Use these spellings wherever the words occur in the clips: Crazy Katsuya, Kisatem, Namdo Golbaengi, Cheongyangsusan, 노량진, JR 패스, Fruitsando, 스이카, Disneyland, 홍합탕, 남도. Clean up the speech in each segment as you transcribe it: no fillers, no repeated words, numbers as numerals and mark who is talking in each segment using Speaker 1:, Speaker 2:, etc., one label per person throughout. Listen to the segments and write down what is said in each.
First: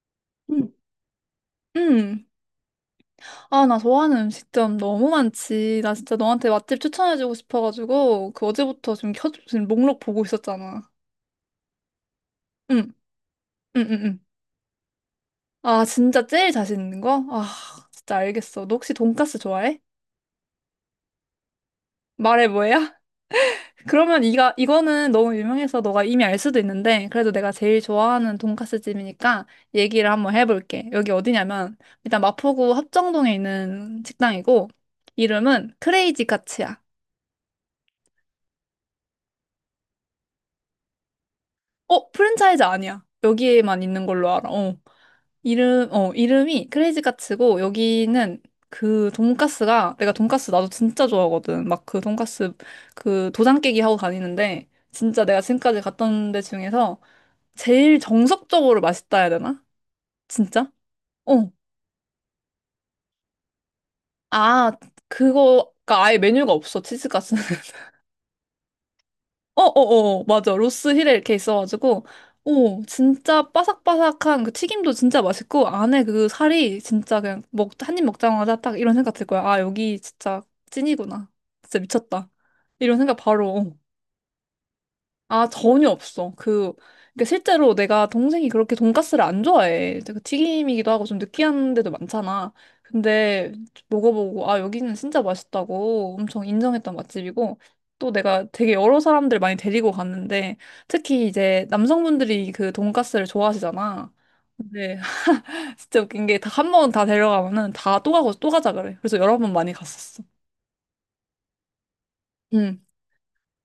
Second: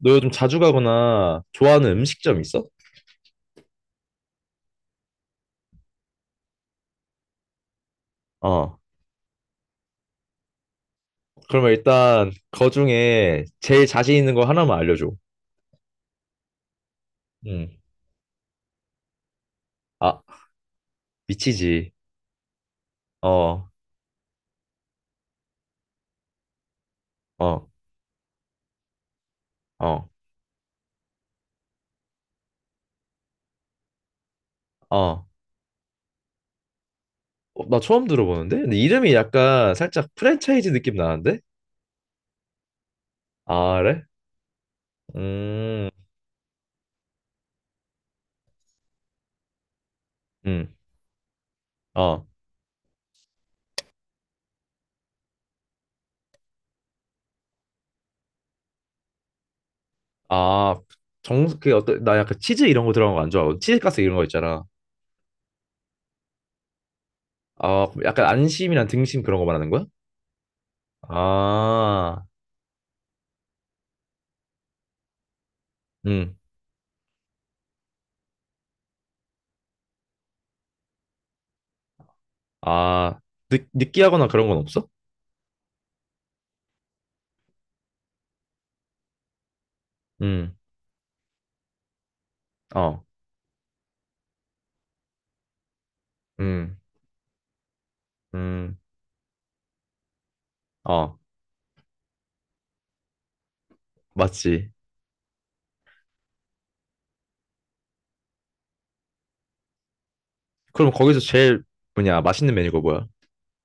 Speaker 1: 너 요즘 자주
Speaker 2: 음,
Speaker 1: 가거나 좋아하는
Speaker 2: 음.
Speaker 1: 음식점 있어?
Speaker 2: 아, 나 좋아하는 음식점 너무 많지. 나 진짜 너한테 맛집 추천해주고 싶어가지고, 그
Speaker 1: 어.
Speaker 2: 어제부터 지금 목록 보고 있었잖아.
Speaker 1: 그러면 일단 거
Speaker 2: 응,
Speaker 1: 중에 제일
Speaker 2: 응, 응,
Speaker 1: 자신
Speaker 2: 응.
Speaker 1: 있는 거 하나만 알려줘.
Speaker 2: 아, 진짜 제일 자신 있는 거? 아,
Speaker 1: 응.
Speaker 2: 진짜 알겠어. 너 혹시 돈까스 좋아해?
Speaker 1: 아, 미치지.
Speaker 2: 말해 뭐야?
Speaker 1: 어,
Speaker 2: 그러면 이거는 너무 유명해서 너가 이미 알 수도 있는데, 그래도 내가
Speaker 1: 어,
Speaker 2: 제일 좋아하는 돈까스 집이니까
Speaker 1: 어,
Speaker 2: 얘기를 한번 해볼게. 여기 어디냐면, 일단 마포구 합정동에 있는 식당이고,
Speaker 1: 어.
Speaker 2: 이름은 크레이지 카츠야.
Speaker 1: 어, 나 처음 들어보는데? 근데 이름이 약간 살짝 프랜차이즈 느낌 나는데?
Speaker 2: 어, 프랜차이즈 아니야.
Speaker 1: 아,
Speaker 2: 여기에만
Speaker 1: 그래?
Speaker 2: 있는 걸로 알아. 어.
Speaker 1: 음,
Speaker 2: 이름이 크레이지 카츠고, 여기는 그 돈까스가, 내가 돈까스 나도
Speaker 1: 음,
Speaker 2: 진짜 좋아하거든. 막 그
Speaker 1: 어.
Speaker 2: 돈까스 그 도장 깨기 하고 다니는데, 진짜 내가 지금까지 갔던 데 중에서 제일 정석적으로 맛있다 해야 되나? 진짜?
Speaker 1: 아,
Speaker 2: 어.
Speaker 1: 나 약간 치즈 이런 거 들어간 거 안 좋아하고, 치즈가스 이런 거 있잖아.
Speaker 2: 아, 그거가 아예 메뉴가 없어, 치즈까스는.
Speaker 1: 아, 약간 안심이랑 등심 그런 거 말하는 거야?
Speaker 2: 어어어, 맞아. 로스 힐에 이렇게 있어가지고
Speaker 1: 아,
Speaker 2: 오, 진짜 바삭바삭한 그 튀김도 진짜 맛있고, 안에 그
Speaker 1: 음.
Speaker 2: 살이 진짜 그냥 먹 한 입 먹자마자 딱 이런 생각 들 거야. 아, 여기 진짜 찐이구나. 진짜 미쳤다. 이런 생각
Speaker 1: 아,
Speaker 2: 바로. 어.
Speaker 1: 느끼하거나 그런 건 없어?
Speaker 2: 아, 전혀 없어. 그러니까 실제로 내가 동생이 그렇게 돈가스를 안 좋아해. 그
Speaker 1: 음,
Speaker 2: 튀김이기도 하고 좀 느끼한 데도 많잖아.
Speaker 1: 어,
Speaker 2: 근데 먹어보고, 아, 여기는 진짜 맛있다고 엄청
Speaker 1: 음,
Speaker 2: 인정했던 맛집이고, 또 내가 되게
Speaker 1: 음,
Speaker 2: 여러 사람들 많이 데리고 갔는데,
Speaker 1: 어,
Speaker 2: 특히 이제 남성분들이 그 돈가스를 좋아하시잖아.
Speaker 1: 맞지.
Speaker 2: 근데 진짜 웃긴 게 다 한 번 다 데려가면은 다 또 가고 또 가자 그래. 그래서 여러 번 많이 갔었어.
Speaker 1: 그럼 거기서 제일 맛있는 메뉴가
Speaker 2: 응.
Speaker 1: 뭐야?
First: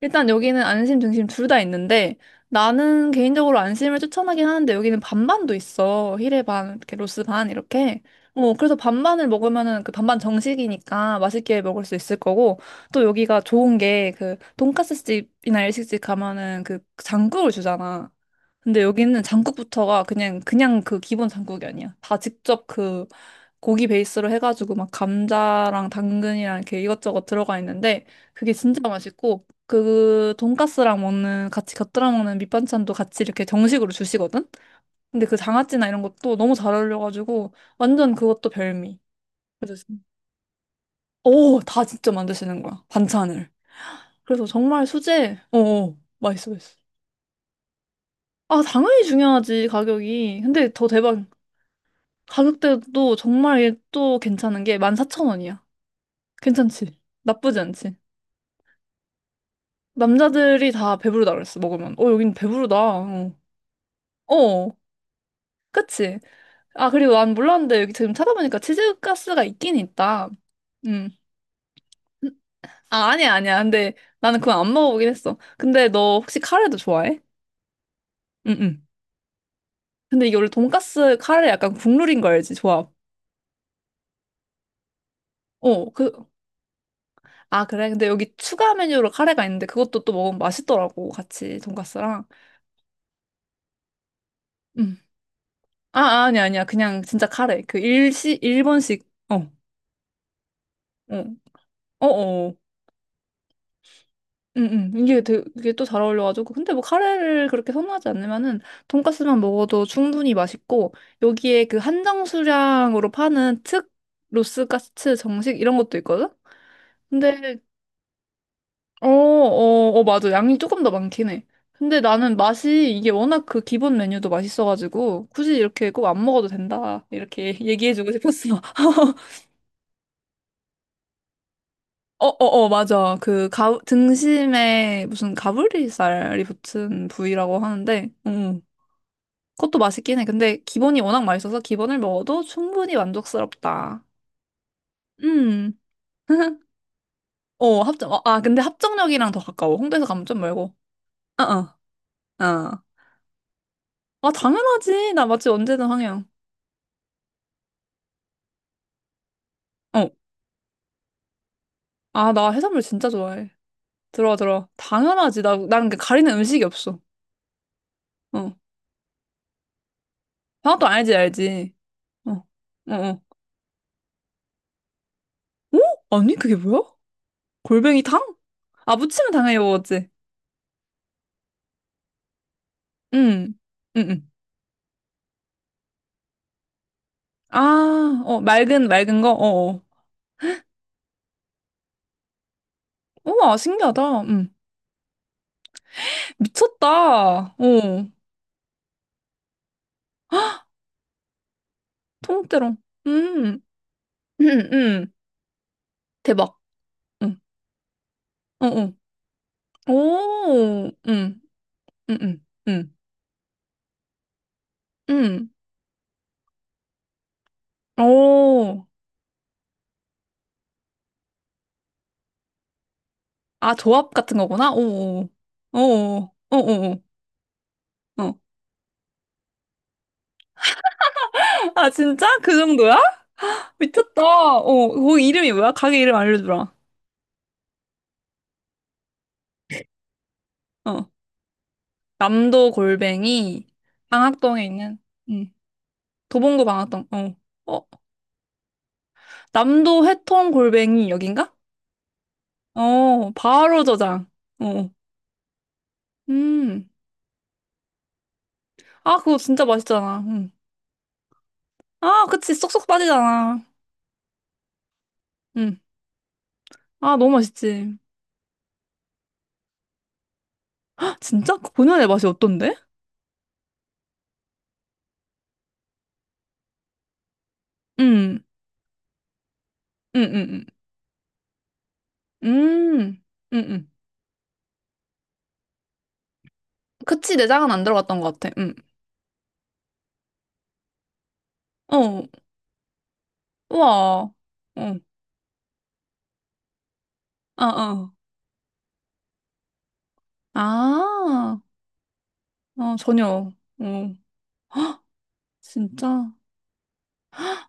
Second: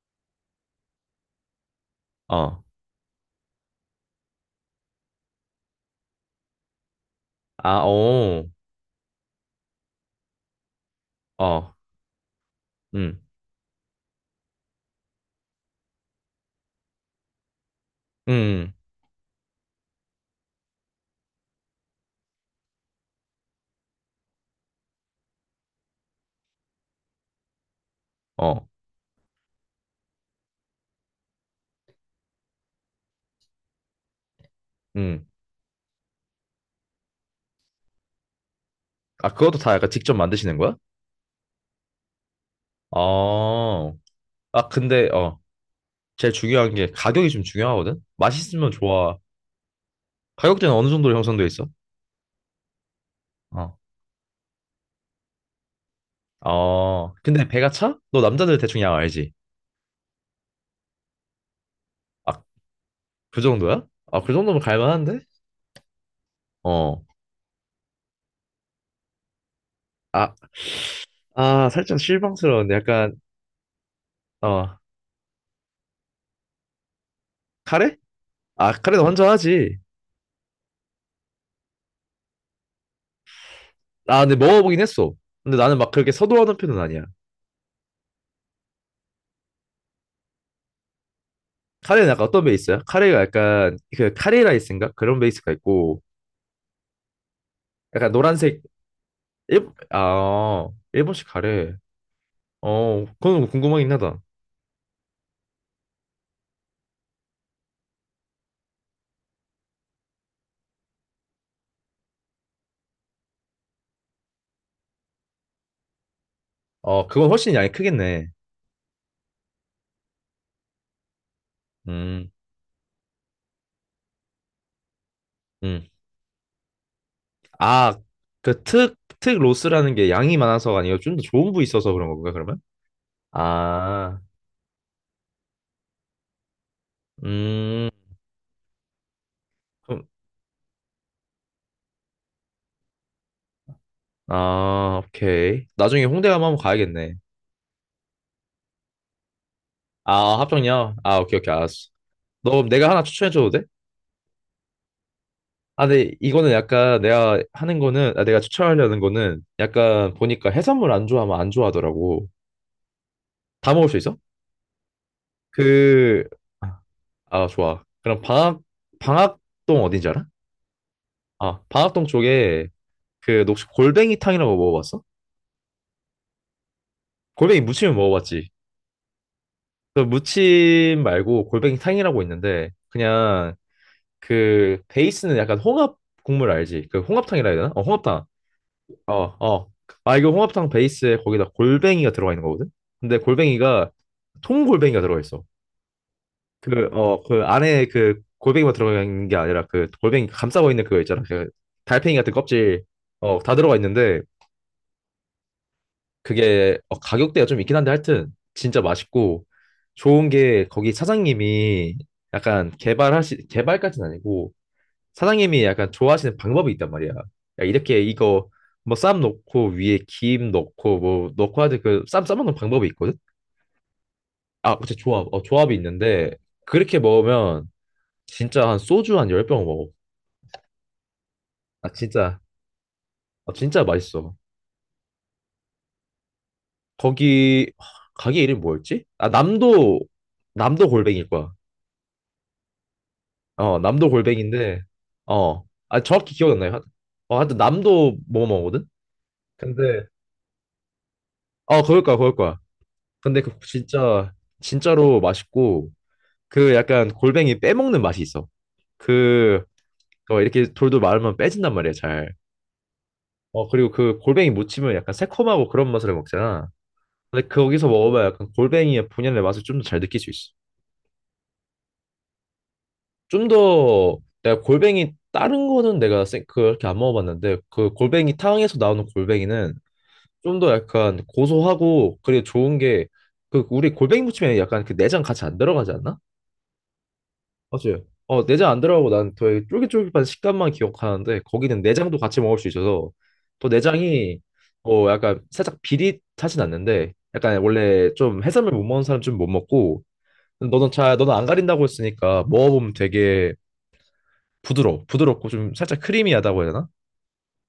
Speaker 2: 일단 여기는 안심, 등심 둘 다 있는데
Speaker 1: 어,
Speaker 2: 나는 개인적으로 안심을 추천하긴 하는데 여기는 반반도 있어. 히레 반, 이렇게 로스 반
Speaker 1: 아,
Speaker 2: 이렇게.
Speaker 1: 오,
Speaker 2: 어, 그래서 반반을 먹으면은 그 반반 정식이니까 맛있게
Speaker 1: 어,
Speaker 2: 먹을 수 있을 거고, 또
Speaker 1: 음,
Speaker 2: 여기가 좋은 게 그 돈까스 집이나 일식집 가면은 그 장국을 주잖아.
Speaker 1: 음,
Speaker 2: 근데 여기는 장국부터가 그냥 그 기본 장국이 아니야. 다 직접 그 고기 베이스로 해가지고 막 감자랑 당근이랑 이렇게 이것저것 들어가 있는데 그게
Speaker 1: 어,
Speaker 2: 진짜 맛있고 그 돈가스랑 먹는 같이 곁들여 먹는 밑반찬도 같이 이렇게 정식으로 주시거든.
Speaker 1: 음.
Speaker 2: 근데 그 장아찌나 이런 것도 너무 잘 어울려가지고 완전 그것도 별미.
Speaker 1: 아, 그것도 다
Speaker 2: 그래서
Speaker 1: 약간
Speaker 2: 진-
Speaker 1: 직접 만드시는 거야?
Speaker 2: 오, 다 진짜 만드시는 거야 반찬을.
Speaker 1: 어,
Speaker 2: 그래서
Speaker 1: 아,
Speaker 2: 정말
Speaker 1: 근데, 어,
Speaker 2: 수제. 어, 어,
Speaker 1: 제일
Speaker 2: 맛있어,
Speaker 1: 중요한
Speaker 2: 맛있어.
Speaker 1: 게 가격이 좀 중요하거든?
Speaker 2: 아,
Speaker 1: 맛있으면
Speaker 2: 당연히
Speaker 1: 좋아.
Speaker 2: 중요하지, 가격이. 근데
Speaker 1: 가격대는
Speaker 2: 더
Speaker 1: 어느 정도로
Speaker 2: 대박.
Speaker 1: 형성돼 있어?
Speaker 2: 가격대도 정말 얘
Speaker 1: 어,
Speaker 2: 또 괜찮은 게 14,000원이야. 괜찮지?
Speaker 1: 근데
Speaker 2: 나쁘지
Speaker 1: 배가
Speaker 2: 않지?
Speaker 1: 차? 너 남자들 대충 양 알지?
Speaker 2: 남자들이 다 배부르다 그랬어, 먹으면. 어, 여긴
Speaker 1: 아,
Speaker 2: 배부르다. 어,
Speaker 1: 그 정도야? 아, 그 정도면
Speaker 2: 어,
Speaker 1: 갈만한데?
Speaker 2: 그치? 아,
Speaker 1: 어.
Speaker 2: 그리고 난 몰랐는데 여기 지금 찾아보니까 치즈가스가 있긴 있다.
Speaker 1: 아,
Speaker 2: 음.
Speaker 1: 살짝 실망스러운데
Speaker 2: 아,
Speaker 1: 약간
Speaker 2: 아니야, 아니야. 근데 나는
Speaker 1: 어
Speaker 2: 그건 안 먹어보긴 했어. 근데 너 혹시 카레도 좋아해?
Speaker 1: 카레?
Speaker 2: 응,
Speaker 1: 아,
Speaker 2: 응.
Speaker 1: 카레는 혼자 하지.
Speaker 2: 근데 이게 원래 돈가스 카레 약간 국룰인 거 알지? 조합.
Speaker 1: 아, 근데 먹어보긴 했어. 근데 나는 막
Speaker 2: 어,
Speaker 1: 그렇게 서두르는 편은 아니야.
Speaker 2: 아, 그래? 근데 여기 추가 메뉴로 카레가 있는데 그것도 또 먹으면 맛있더라고, 같이
Speaker 1: 카레는
Speaker 2: 돈가스랑.
Speaker 1: 약간 어떤 베이스야? 카레가 약간 그 카레 라이스인가?
Speaker 2: 응.
Speaker 1: 그런 베이스가 있고
Speaker 2: 아, 아, 아니야, 아니야. 그냥 진짜 카레. 그
Speaker 1: 약간 노란색
Speaker 2: 일본식. 어, 어,
Speaker 1: 일본식 카레.
Speaker 2: 어, 어.
Speaker 1: 어, 그건 궁금하긴 하다.
Speaker 2: 응, 응. 이게 되게 또 잘 어울려가지고. 근데 뭐 카레를 그렇게 선호하지 않으면은 돈까스만 먹어도 충분히 맛있고, 여기에 그 한정 수량으로 파는 특 로스가츠 정식 이런 것도 있거든?
Speaker 1: 어, 그건 훨씬
Speaker 2: 근데,
Speaker 1: 양이 크겠네.
Speaker 2: 어, 어, 어, 맞아. 양이 조금 더 많긴 해. 근데
Speaker 1: 음,
Speaker 2: 나는 맛이 이게 워낙 그 기본 메뉴도 맛있어가지고, 굳이
Speaker 1: 음.
Speaker 2: 이렇게 꼭 안 먹어도 된다. 이렇게
Speaker 1: 아,
Speaker 2: 얘기해주고 싶었어.
Speaker 1: 특 로스라는 게 양이 많아서가 아니고 좀 더 좋은 부위 있어서 그런
Speaker 2: 어,
Speaker 1: 건가,
Speaker 2: 어,
Speaker 1: 그러면?
Speaker 2: 어, 맞아.
Speaker 1: 아,
Speaker 2: 등심에 무슨 가브리살이 붙은 부위라고
Speaker 1: 음.
Speaker 2: 하는데, 그것도 맛있긴 해. 근데 기본이 워낙 맛있어서 기본을 먹어도 충분히 만족스럽다.
Speaker 1: 아, 오케이.
Speaker 2: 음,
Speaker 1: 나중에 홍대 가면 한번 가야겠네.
Speaker 2: 어, 아, 근데 합정역이랑 더 가까워. 홍대에서 가면 좀
Speaker 1: 아,
Speaker 2: 멀고.
Speaker 1: 합정역? 아, 오케이,
Speaker 2: 어,
Speaker 1: 오케이, 알았어.
Speaker 2: 어,
Speaker 1: 너 그럼
Speaker 2: 어.
Speaker 1: 내가 하나 추천해줘도 돼?
Speaker 2: 아, 당연하지. 나 맛집
Speaker 1: 아,
Speaker 2: 언제든
Speaker 1: 근데
Speaker 2: 황영.
Speaker 1: 이거는 약간 내가 하는 거는, 아, 내가 추천하려는 거는
Speaker 2: 어,
Speaker 1: 약간 보니까 해산물 안 좋아하면 안 좋아하더라고.
Speaker 2: 아, 나 해산물 진짜 좋아해.
Speaker 1: 다 먹을 수 있어?
Speaker 2: 들어와, 들어와. 당연하지. 나는 그
Speaker 1: 그,
Speaker 2: 가리는 음식이 없어.
Speaker 1: 아, 좋아.
Speaker 2: 어,
Speaker 1: 방학동 어딘지 알아?
Speaker 2: 방학도 알지,
Speaker 1: 아,
Speaker 2: 알지.
Speaker 1: 방학동
Speaker 2: 어,
Speaker 1: 쪽에
Speaker 2: 어, 어.
Speaker 1: 그, 너 혹시 골뱅이탕이라고 먹어봤어?
Speaker 2: 어? 아니, 그게 뭐야?
Speaker 1: 골뱅이 무침은
Speaker 2: 골뱅이탕?
Speaker 1: 먹어봤지?
Speaker 2: 아, 무침은 당연히
Speaker 1: 그
Speaker 2: 먹었지.
Speaker 1: 무침 말고 골뱅이탕이라고 있는데, 그냥
Speaker 2: 응, 응, 응.
Speaker 1: 그 베이스는 약간 홍합 국물 알지? 그 홍합탕이라 해야 되나? 어,
Speaker 2: 아,
Speaker 1: 홍합탕.
Speaker 2: 어, 맑은,
Speaker 1: 어,
Speaker 2: 맑은 거?
Speaker 1: 어.
Speaker 2: 어어.
Speaker 1: 아, 이거 홍합탕 베이스에 거기다 골뱅이가 들어가 있는 거거든? 근데
Speaker 2: 우와,
Speaker 1: 골뱅이가
Speaker 2: 신기하다. 응.
Speaker 1: 통골뱅이가 들어가 있어. 그, 어, 그
Speaker 2: 미쳤다. 어,
Speaker 1: 안에 그 골뱅이만 들어가 있는 게 아니라 그 골뱅이 감싸고 있는 그거 있잖아. 그 달팽이 같은
Speaker 2: 통째로.
Speaker 1: 껍질. 어, 다
Speaker 2: 음,
Speaker 1: 들어가 있는데
Speaker 2: 음, 음. 대박.
Speaker 1: 그게 어,
Speaker 2: 응,
Speaker 1: 가격대가 좀 있긴 한데 하여튼
Speaker 2: 어,
Speaker 1: 진짜
Speaker 2: 어.
Speaker 1: 맛있고 좋은 게
Speaker 2: 오,
Speaker 1: 거기
Speaker 2: 응,
Speaker 1: 사장님이
Speaker 2: 응, 응, 응,
Speaker 1: 개발까지는 아니고
Speaker 2: 응.
Speaker 1: 사장님이 약간 좋아하시는 방법이 있단 말이야. 야, 이렇게 이거
Speaker 2: 오,
Speaker 1: 뭐 쌈 넣고 위에 김 넣고 뭐 넣고 하듯 그쌈 싸먹는 방법이 있거든?
Speaker 2: 아, 조합 같은 거구나?
Speaker 1: 아, 그치, 조합.
Speaker 2: 오,
Speaker 1: 어, 조합이 있는데
Speaker 2: 오, 오, 오,
Speaker 1: 그렇게
Speaker 2: 오.
Speaker 1: 먹으면
Speaker 2: 오. 어.
Speaker 1: 진짜 한 소주 한 10병 먹어. 아,
Speaker 2: 아, 진짜?
Speaker 1: 진짜.
Speaker 2: 그 정도야?
Speaker 1: 아, 진짜
Speaker 2: 미쳤다.
Speaker 1: 맛있어.
Speaker 2: 어, 거기 이름이 뭐야? 가게 이름 알려주라.
Speaker 1: 거기 하, 가게 이름이 뭐였지? 남도
Speaker 2: 어.
Speaker 1: 골뱅일 거야.
Speaker 2: 남도 골뱅이
Speaker 1: 어, 남도
Speaker 2: 방학동에
Speaker 1: 골뱅인데
Speaker 2: 있는 음,
Speaker 1: 어. 정확히 기억이 안
Speaker 2: 도봉구
Speaker 1: 나요.
Speaker 2: 방학동. 어.
Speaker 1: 어, 하여튼
Speaker 2: 어,
Speaker 1: 남도 뭐 먹거든? 근데
Speaker 2: 남도 회통 골뱅이 여긴가?
Speaker 1: 어, 그럴 거야.
Speaker 2: 어,
Speaker 1: 근데 그
Speaker 2: 바로 저장.
Speaker 1: 진짜
Speaker 2: 어.
Speaker 1: 진짜로 맛있고 그
Speaker 2: 음.
Speaker 1: 약간 골뱅이 빼먹는 맛이 있어.
Speaker 2: 아, 그거
Speaker 1: 그
Speaker 2: 진짜 맛있잖아.
Speaker 1: 어,
Speaker 2: 음.
Speaker 1: 이렇게 돌돌 말으면 빼진단 말이야
Speaker 2: 아,
Speaker 1: 잘.
Speaker 2: 그치. 쏙쏙 빠지잖아.
Speaker 1: 어 그리고 그 골뱅이 무침은 약간 새콤하고
Speaker 2: 음.
Speaker 1: 그런 맛을 먹잖아.
Speaker 2: 아, 너무
Speaker 1: 근데 거기서
Speaker 2: 맛있지.
Speaker 1: 먹어봐야 약간 골뱅이의 본연의 맛을 좀 더 잘 느낄 수 있어.
Speaker 2: 헉, 진짜? 그 본연의 맛이 어떤데?
Speaker 1: 좀 더 내가 골뱅이 다른 거는 그렇게 안 먹어봤는데 그 골뱅이
Speaker 2: 음.
Speaker 1: 탕에서 나오는 골뱅이는
Speaker 2: 음, 음,
Speaker 1: 좀
Speaker 2: 음.
Speaker 1: 더 약간 고소하고 그리고 좋은 게
Speaker 2: 음. 음,
Speaker 1: 그 우리
Speaker 2: 음.
Speaker 1: 골뱅이 무침에 약간 그 내장 같이 안 들어가지 않나?
Speaker 2: 그치. 내장은 안
Speaker 1: 맞아요.
Speaker 2: 들어갔던 것
Speaker 1: 어,
Speaker 2: 같아.
Speaker 1: 내장
Speaker 2: 음.
Speaker 1: 안 들어가고 난 되게 쫄깃쫄깃한 식감만 기억하는데 거기는 내장도
Speaker 2: 어.
Speaker 1: 같이 먹을 수 있어서 또
Speaker 2: 우와.
Speaker 1: 내장이
Speaker 2: 어.
Speaker 1: 어 약간 살짝 비릿하진 않는데 약간
Speaker 2: 아,
Speaker 1: 원래
Speaker 2: 아.
Speaker 1: 좀 해산물 못 먹는 사람 좀 못 먹고 너는 안
Speaker 2: 아.
Speaker 1: 가린다고 했으니까 먹어보면
Speaker 2: 어, 전혀.
Speaker 1: 되게
Speaker 2: 어.
Speaker 1: 부드러워 부드럽고 좀 살짝
Speaker 2: 진짜?
Speaker 1: 크리미하다고 해야 되나?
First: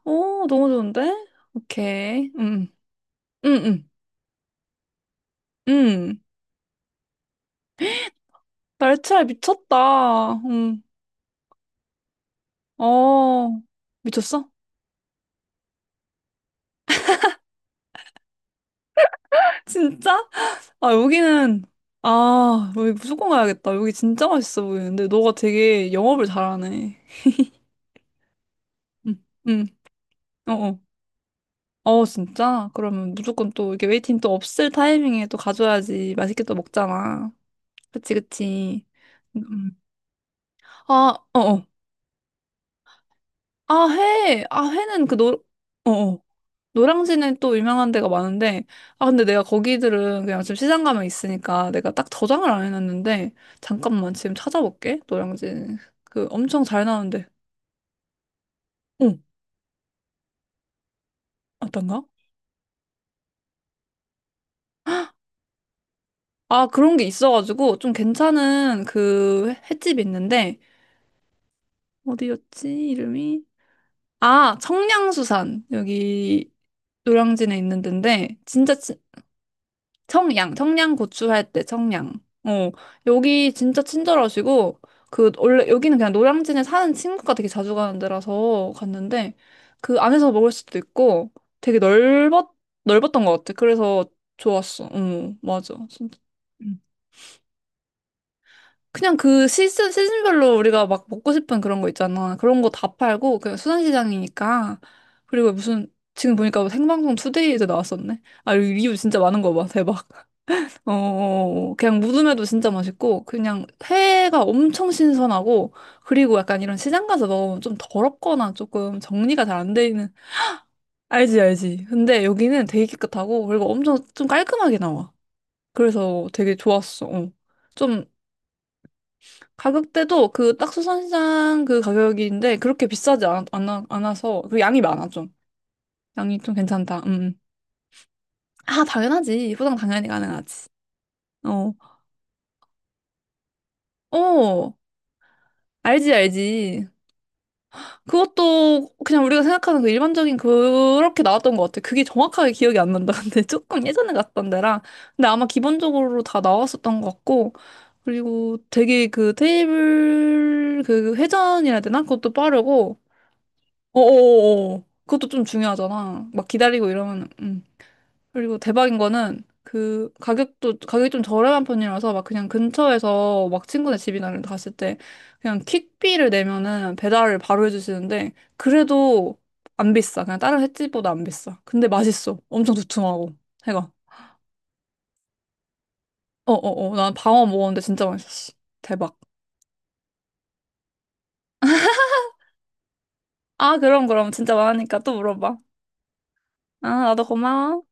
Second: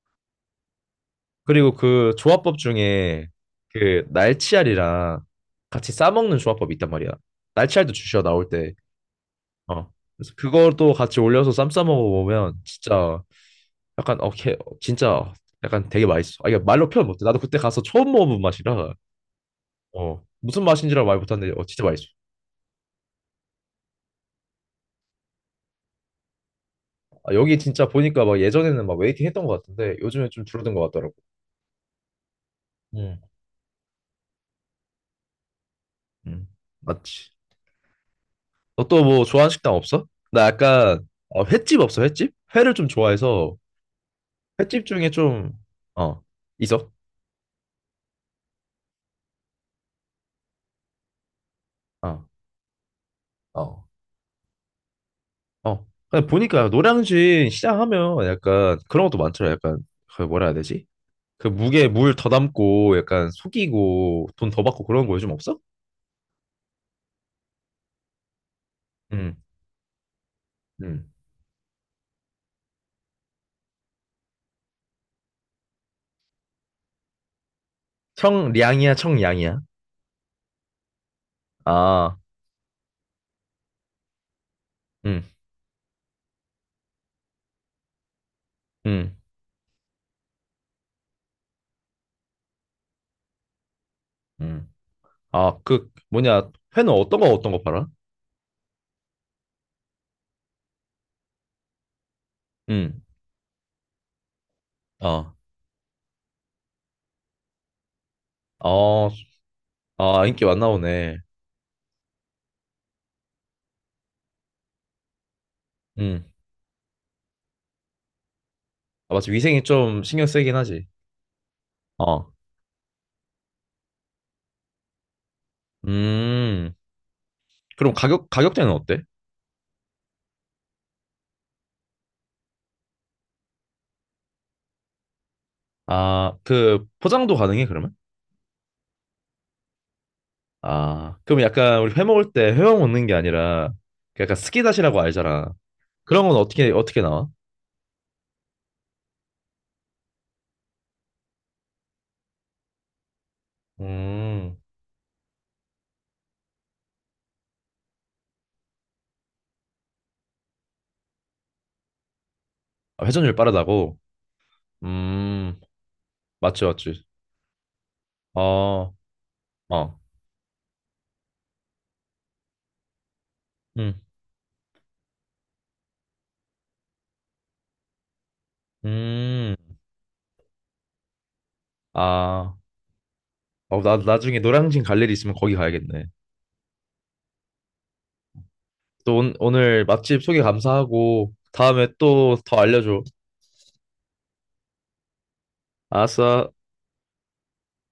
Speaker 2: 오, 너무 좋은데?
Speaker 1: 그리고 그
Speaker 2: 오케이.
Speaker 1: 조합법 중에
Speaker 2: 음, 음,
Speaker 1: 그 날치알이랑 같이
Speaker 2: 음.
Speaker 1: 싸먹는 조합법이 있단 말이야. 날치알도 주셔 나올 때.
Speaker 2: 날치알
Speaker 1: 어. 그래서
Speaker 2: 미쳤다.
Speaker 1: 그것도 같이 올려서 쌈 싸 먹어보면 진짜
Speaker 2: 어,
Speaker 1: 약간 어,
Speaker 2: 미쳤어?
Speaker 1: 개, 진짜 약간 되게 맛있어. 아 이게 말로 표현 못해. 나도 그때 가서 처음 먹어본 맛이라 어
Speaker 2: 진짜?
Speaker 1: 무슨
Speaker 2: 아,
Speaker 1: 맛인지라 말 못하는데 어 진짜 맛있어.
Speaker 2: 아, 여기 무조건 가야겠다. 여기 진짜 맛있어 보이는데, 너가 되게 영업을 잘하네.
Speaker 1: 아, 여기 진짜 보니까 막 예전에는 막
Speaker 2: 응,
Speaker 1: 웨이팅 했던 것
Speaker 2: 응.
Speaker 1: 같은데 요즘에 좀
Speaker 2: 어,
Speaker 1: 줄어든
Speaker 2: 어.
Speaker 1: 것 같더라고.
Speaker 2: 어, 진짜? 그러면
Speaker 1: 음,
Speaker 2: 무조건 또 이렇게 웨이팅 또 없을 타이밍에 또 가줘야지 맛있게
Speaker 1: 음,
Speaker 2: 또
Speaker 1: 맞지.
Speaker 2: 먹잖아. 그치,
Speaker 1: 너
Speaker 2: 그치.
Speaker 1: 또 뭐 좋아하는 식당
Speaker 2: 음.
Speaker 1: 없어? 나 약간
Speaker 2: 아, 어,
Speaker 1: 어,
Speaker 2: 어.
Speaker 1: 횟집? 회를 좀 좋아해서
Speaker 2: 아, 회. 아,
Speaker 1: 횟집
Speaker 2: 회는
Speaker 1: 중에 좀어
Speaker 2: 어어.
Speaker 1: 있어?
Speaker 2: 노량진에 또 유명한 데가 많은데, 아, 근데 내가 거기들은 그냥 지금 시장 가면 있으니까 내가 딱
Speaker 1: 어,
Speaker 2: 저장을 안 해놨는데,
Speaker 1: 어,
Speaker 2: 잠깐만 지금 찾아볼게. 노량진.
Speaker 1: 어.
Speaker 2: 그
Speaker 1: 그냥
Speaker 2: 엄청
Speaker 1: 보니까
Speaker 2: 잘 나오는데.
Speaker 1: 노량진 시장 하면 약간 그런 것도
Speaker 2: 응,
Speaker 1: 많더라. 약간 그 뭐라 해야 되지? 그 무게
Speaker 2: 어떤가?
Speaker 1: 물 더 담고 약간 속이고 돈 더 받고 그런 거 요즘 없어?
Speaker 2: 아, 그런 게 있어가지고 좀 괜찮은
Speaker 1: 응,
Speaker 2: 그 횟집이 있는데,
Speaker 1: 응.
Speaker 2: 어디였지? 이름이? 아, 청량수산. 여기 노량진에 있는 데인데, 진짜
Speaker 1: 청량이야, 청량이야.
Speaker 2: 청양, 청양 고추 할 때 청양.
Speaker 1: 아,
Speaker 2: 어, 여기 진짜 친절하시고,
Speaker 1: 응,
Speaker 2: 원래 여기는 그냥 노량진에 사는 친구가 되게 자주 가는 데라서
Speaker 1: 응,
Speaker 2: 갔는데, 그 안에서 먹을 수도 있고, 되게 넓었던 것 같아. 그래서
Speaker 1: 응.
Speaker 2: 좋았어. 응,
Speaker 1: 아,
Speaker 2: 맞아.
Speaker 1: 그
Speaker 2: 진짜.
Speaker 1: 뭐냐,
Speaker 2: 음.
Speaker 1: 회는 어떤 거 팔아?
Speaker 2: 그냥 그 시즌별로 우리가 막 먹고 싶은 그런 거 있잖아. 그런 거 다
Speaker 1: 응,
Speaker 2: 팔고, 그냥 수산시장이니까.
Speaker 1: 아,
Speaker 2: 그리고 무슨, 지금 보니까 뭐 생방송 투데이에도 나왔었네. 아, 리뷰
Speaker 1: 아,
Speaker 2: 진짜 많은 거 봐. 대박.
Speaker 1: 아, 인기 많나 보네.
Speaker 2: 어, 그냥 무듬에도 진짜 맛있고, 그냥 회가 엄청 신선하고,
Speaker 1: 응,
Speaker 2: 그리고 약간 이런 시장 가서 먹으면 좀 더럽거나 조금
Speaker 1: 아, 맞지.
Speaker 2: 정리가 잘
Speaker 1: 위생이
Speaker 2: 안 돼
Speaker 1: 좀
Speaker 2: 있는,
Speaker 1: 신경 쓰이긴 하지.
Speaker 2: 알지, 알지. 근데
Speaker 1: 어,
Speaker 2: 여기는 되게 깨끗하고, 그리고 엄청 좀 깔끔하게 나와. 그래서 되게
Speaker 1: 음.
Speaker 2: 좋았어. 어.
Speaker 1: 그럼
Speaker 2: 좀
Speaker 1: 가격 가격대는 어때?
Speaker 2: 가격대도 그 딱 수산시장 그 가격인데, 그렇게 비싸지 않아서, 그 양이 많아, 좀.
Speaker 1: 아,
Speaker 2: 양이 좀
Speaker 1: 그
Speaker 2: 괜찮다. 음.
Speaker 1: 포장도 가능해 그러면?
Speaker 2: 아, 당연하지. 포장 당연히 가능하지.
Speaker 1: 아, 그럼
Speaker 2: 어.
Speaker 1: 약간 우리 회 먹을 때 회만 먹는 게 아니라 그 약간
Speaker 2: 어,
Speaker 1: 스키다시라고 알잖아.
Speaker 2: 알지,
Speaker 1: 그런 건
Speaker 2: 알지.
Speaker 1: 어떻게 나와?
Speaker 2: 그것도 그냥 우리가 생각하는 그 일반적인 그렇게 나왔던 것 같아. 그게 정확하게 기억이 안 난다. 근데 조금 예전에 갔던
Speaker 1: 음,
Speaker 2: 데랑. 근데 아마 기본적으로 다 나왔었던 것 같고. 그리고 되게 그 테이블 그 회전이라 해야 되나? 그것도 빠르고.
Speaker 1: 아, 회전율 빠르다고?
Speaker 2: 어어어, 그것도 좀
Speaker 1: 음,
Speaker 2: 중요하잖아. 막
Speaker 1: 맞지
Speaker 2: 기다리고
Speaker 1: 맞지.
Speaker 2: 이러면, 그리고
Speaker 1: 어,
Speaker 2: 대박인 거는
Speaker 1: 어,
Speaker 2: 그 가격도 가격이 좀 저렴한 편이라서 막 그냥 근처에서 막 친구네
Speaker 1: 음,
Speaker 2: 집이나 이런 데 갔을 때 그냥 퀵비를 내면은 배달을 바로 해주시는데 그래도
Speaker 1: 음.
Speaker 2: 안 비싸. 그냥 다른 횟집보다 안 비싸. 근데 맛있어.
Speaker 1: 아,
Speaker 2: 엄청 두툼하고
Speaker 1: 어,
Speaker 2: 해가.
Speaker 1: 나 나중에 노량진 갈 일이 있으면 거기 가야겠네.
Speaker 2: 어어어. 난 방어 먹었는데 진짜 맛있었어. 대박.
Speaker 1: 오늘 맛집 소개 감사하고 다음에 또 더 알려줘.
Speaker 2: 아, 그럼 진짜 많으니까 또 물어봐.
Speaker 1: 알았어.
Speaker 2: 아, 나도 고마워.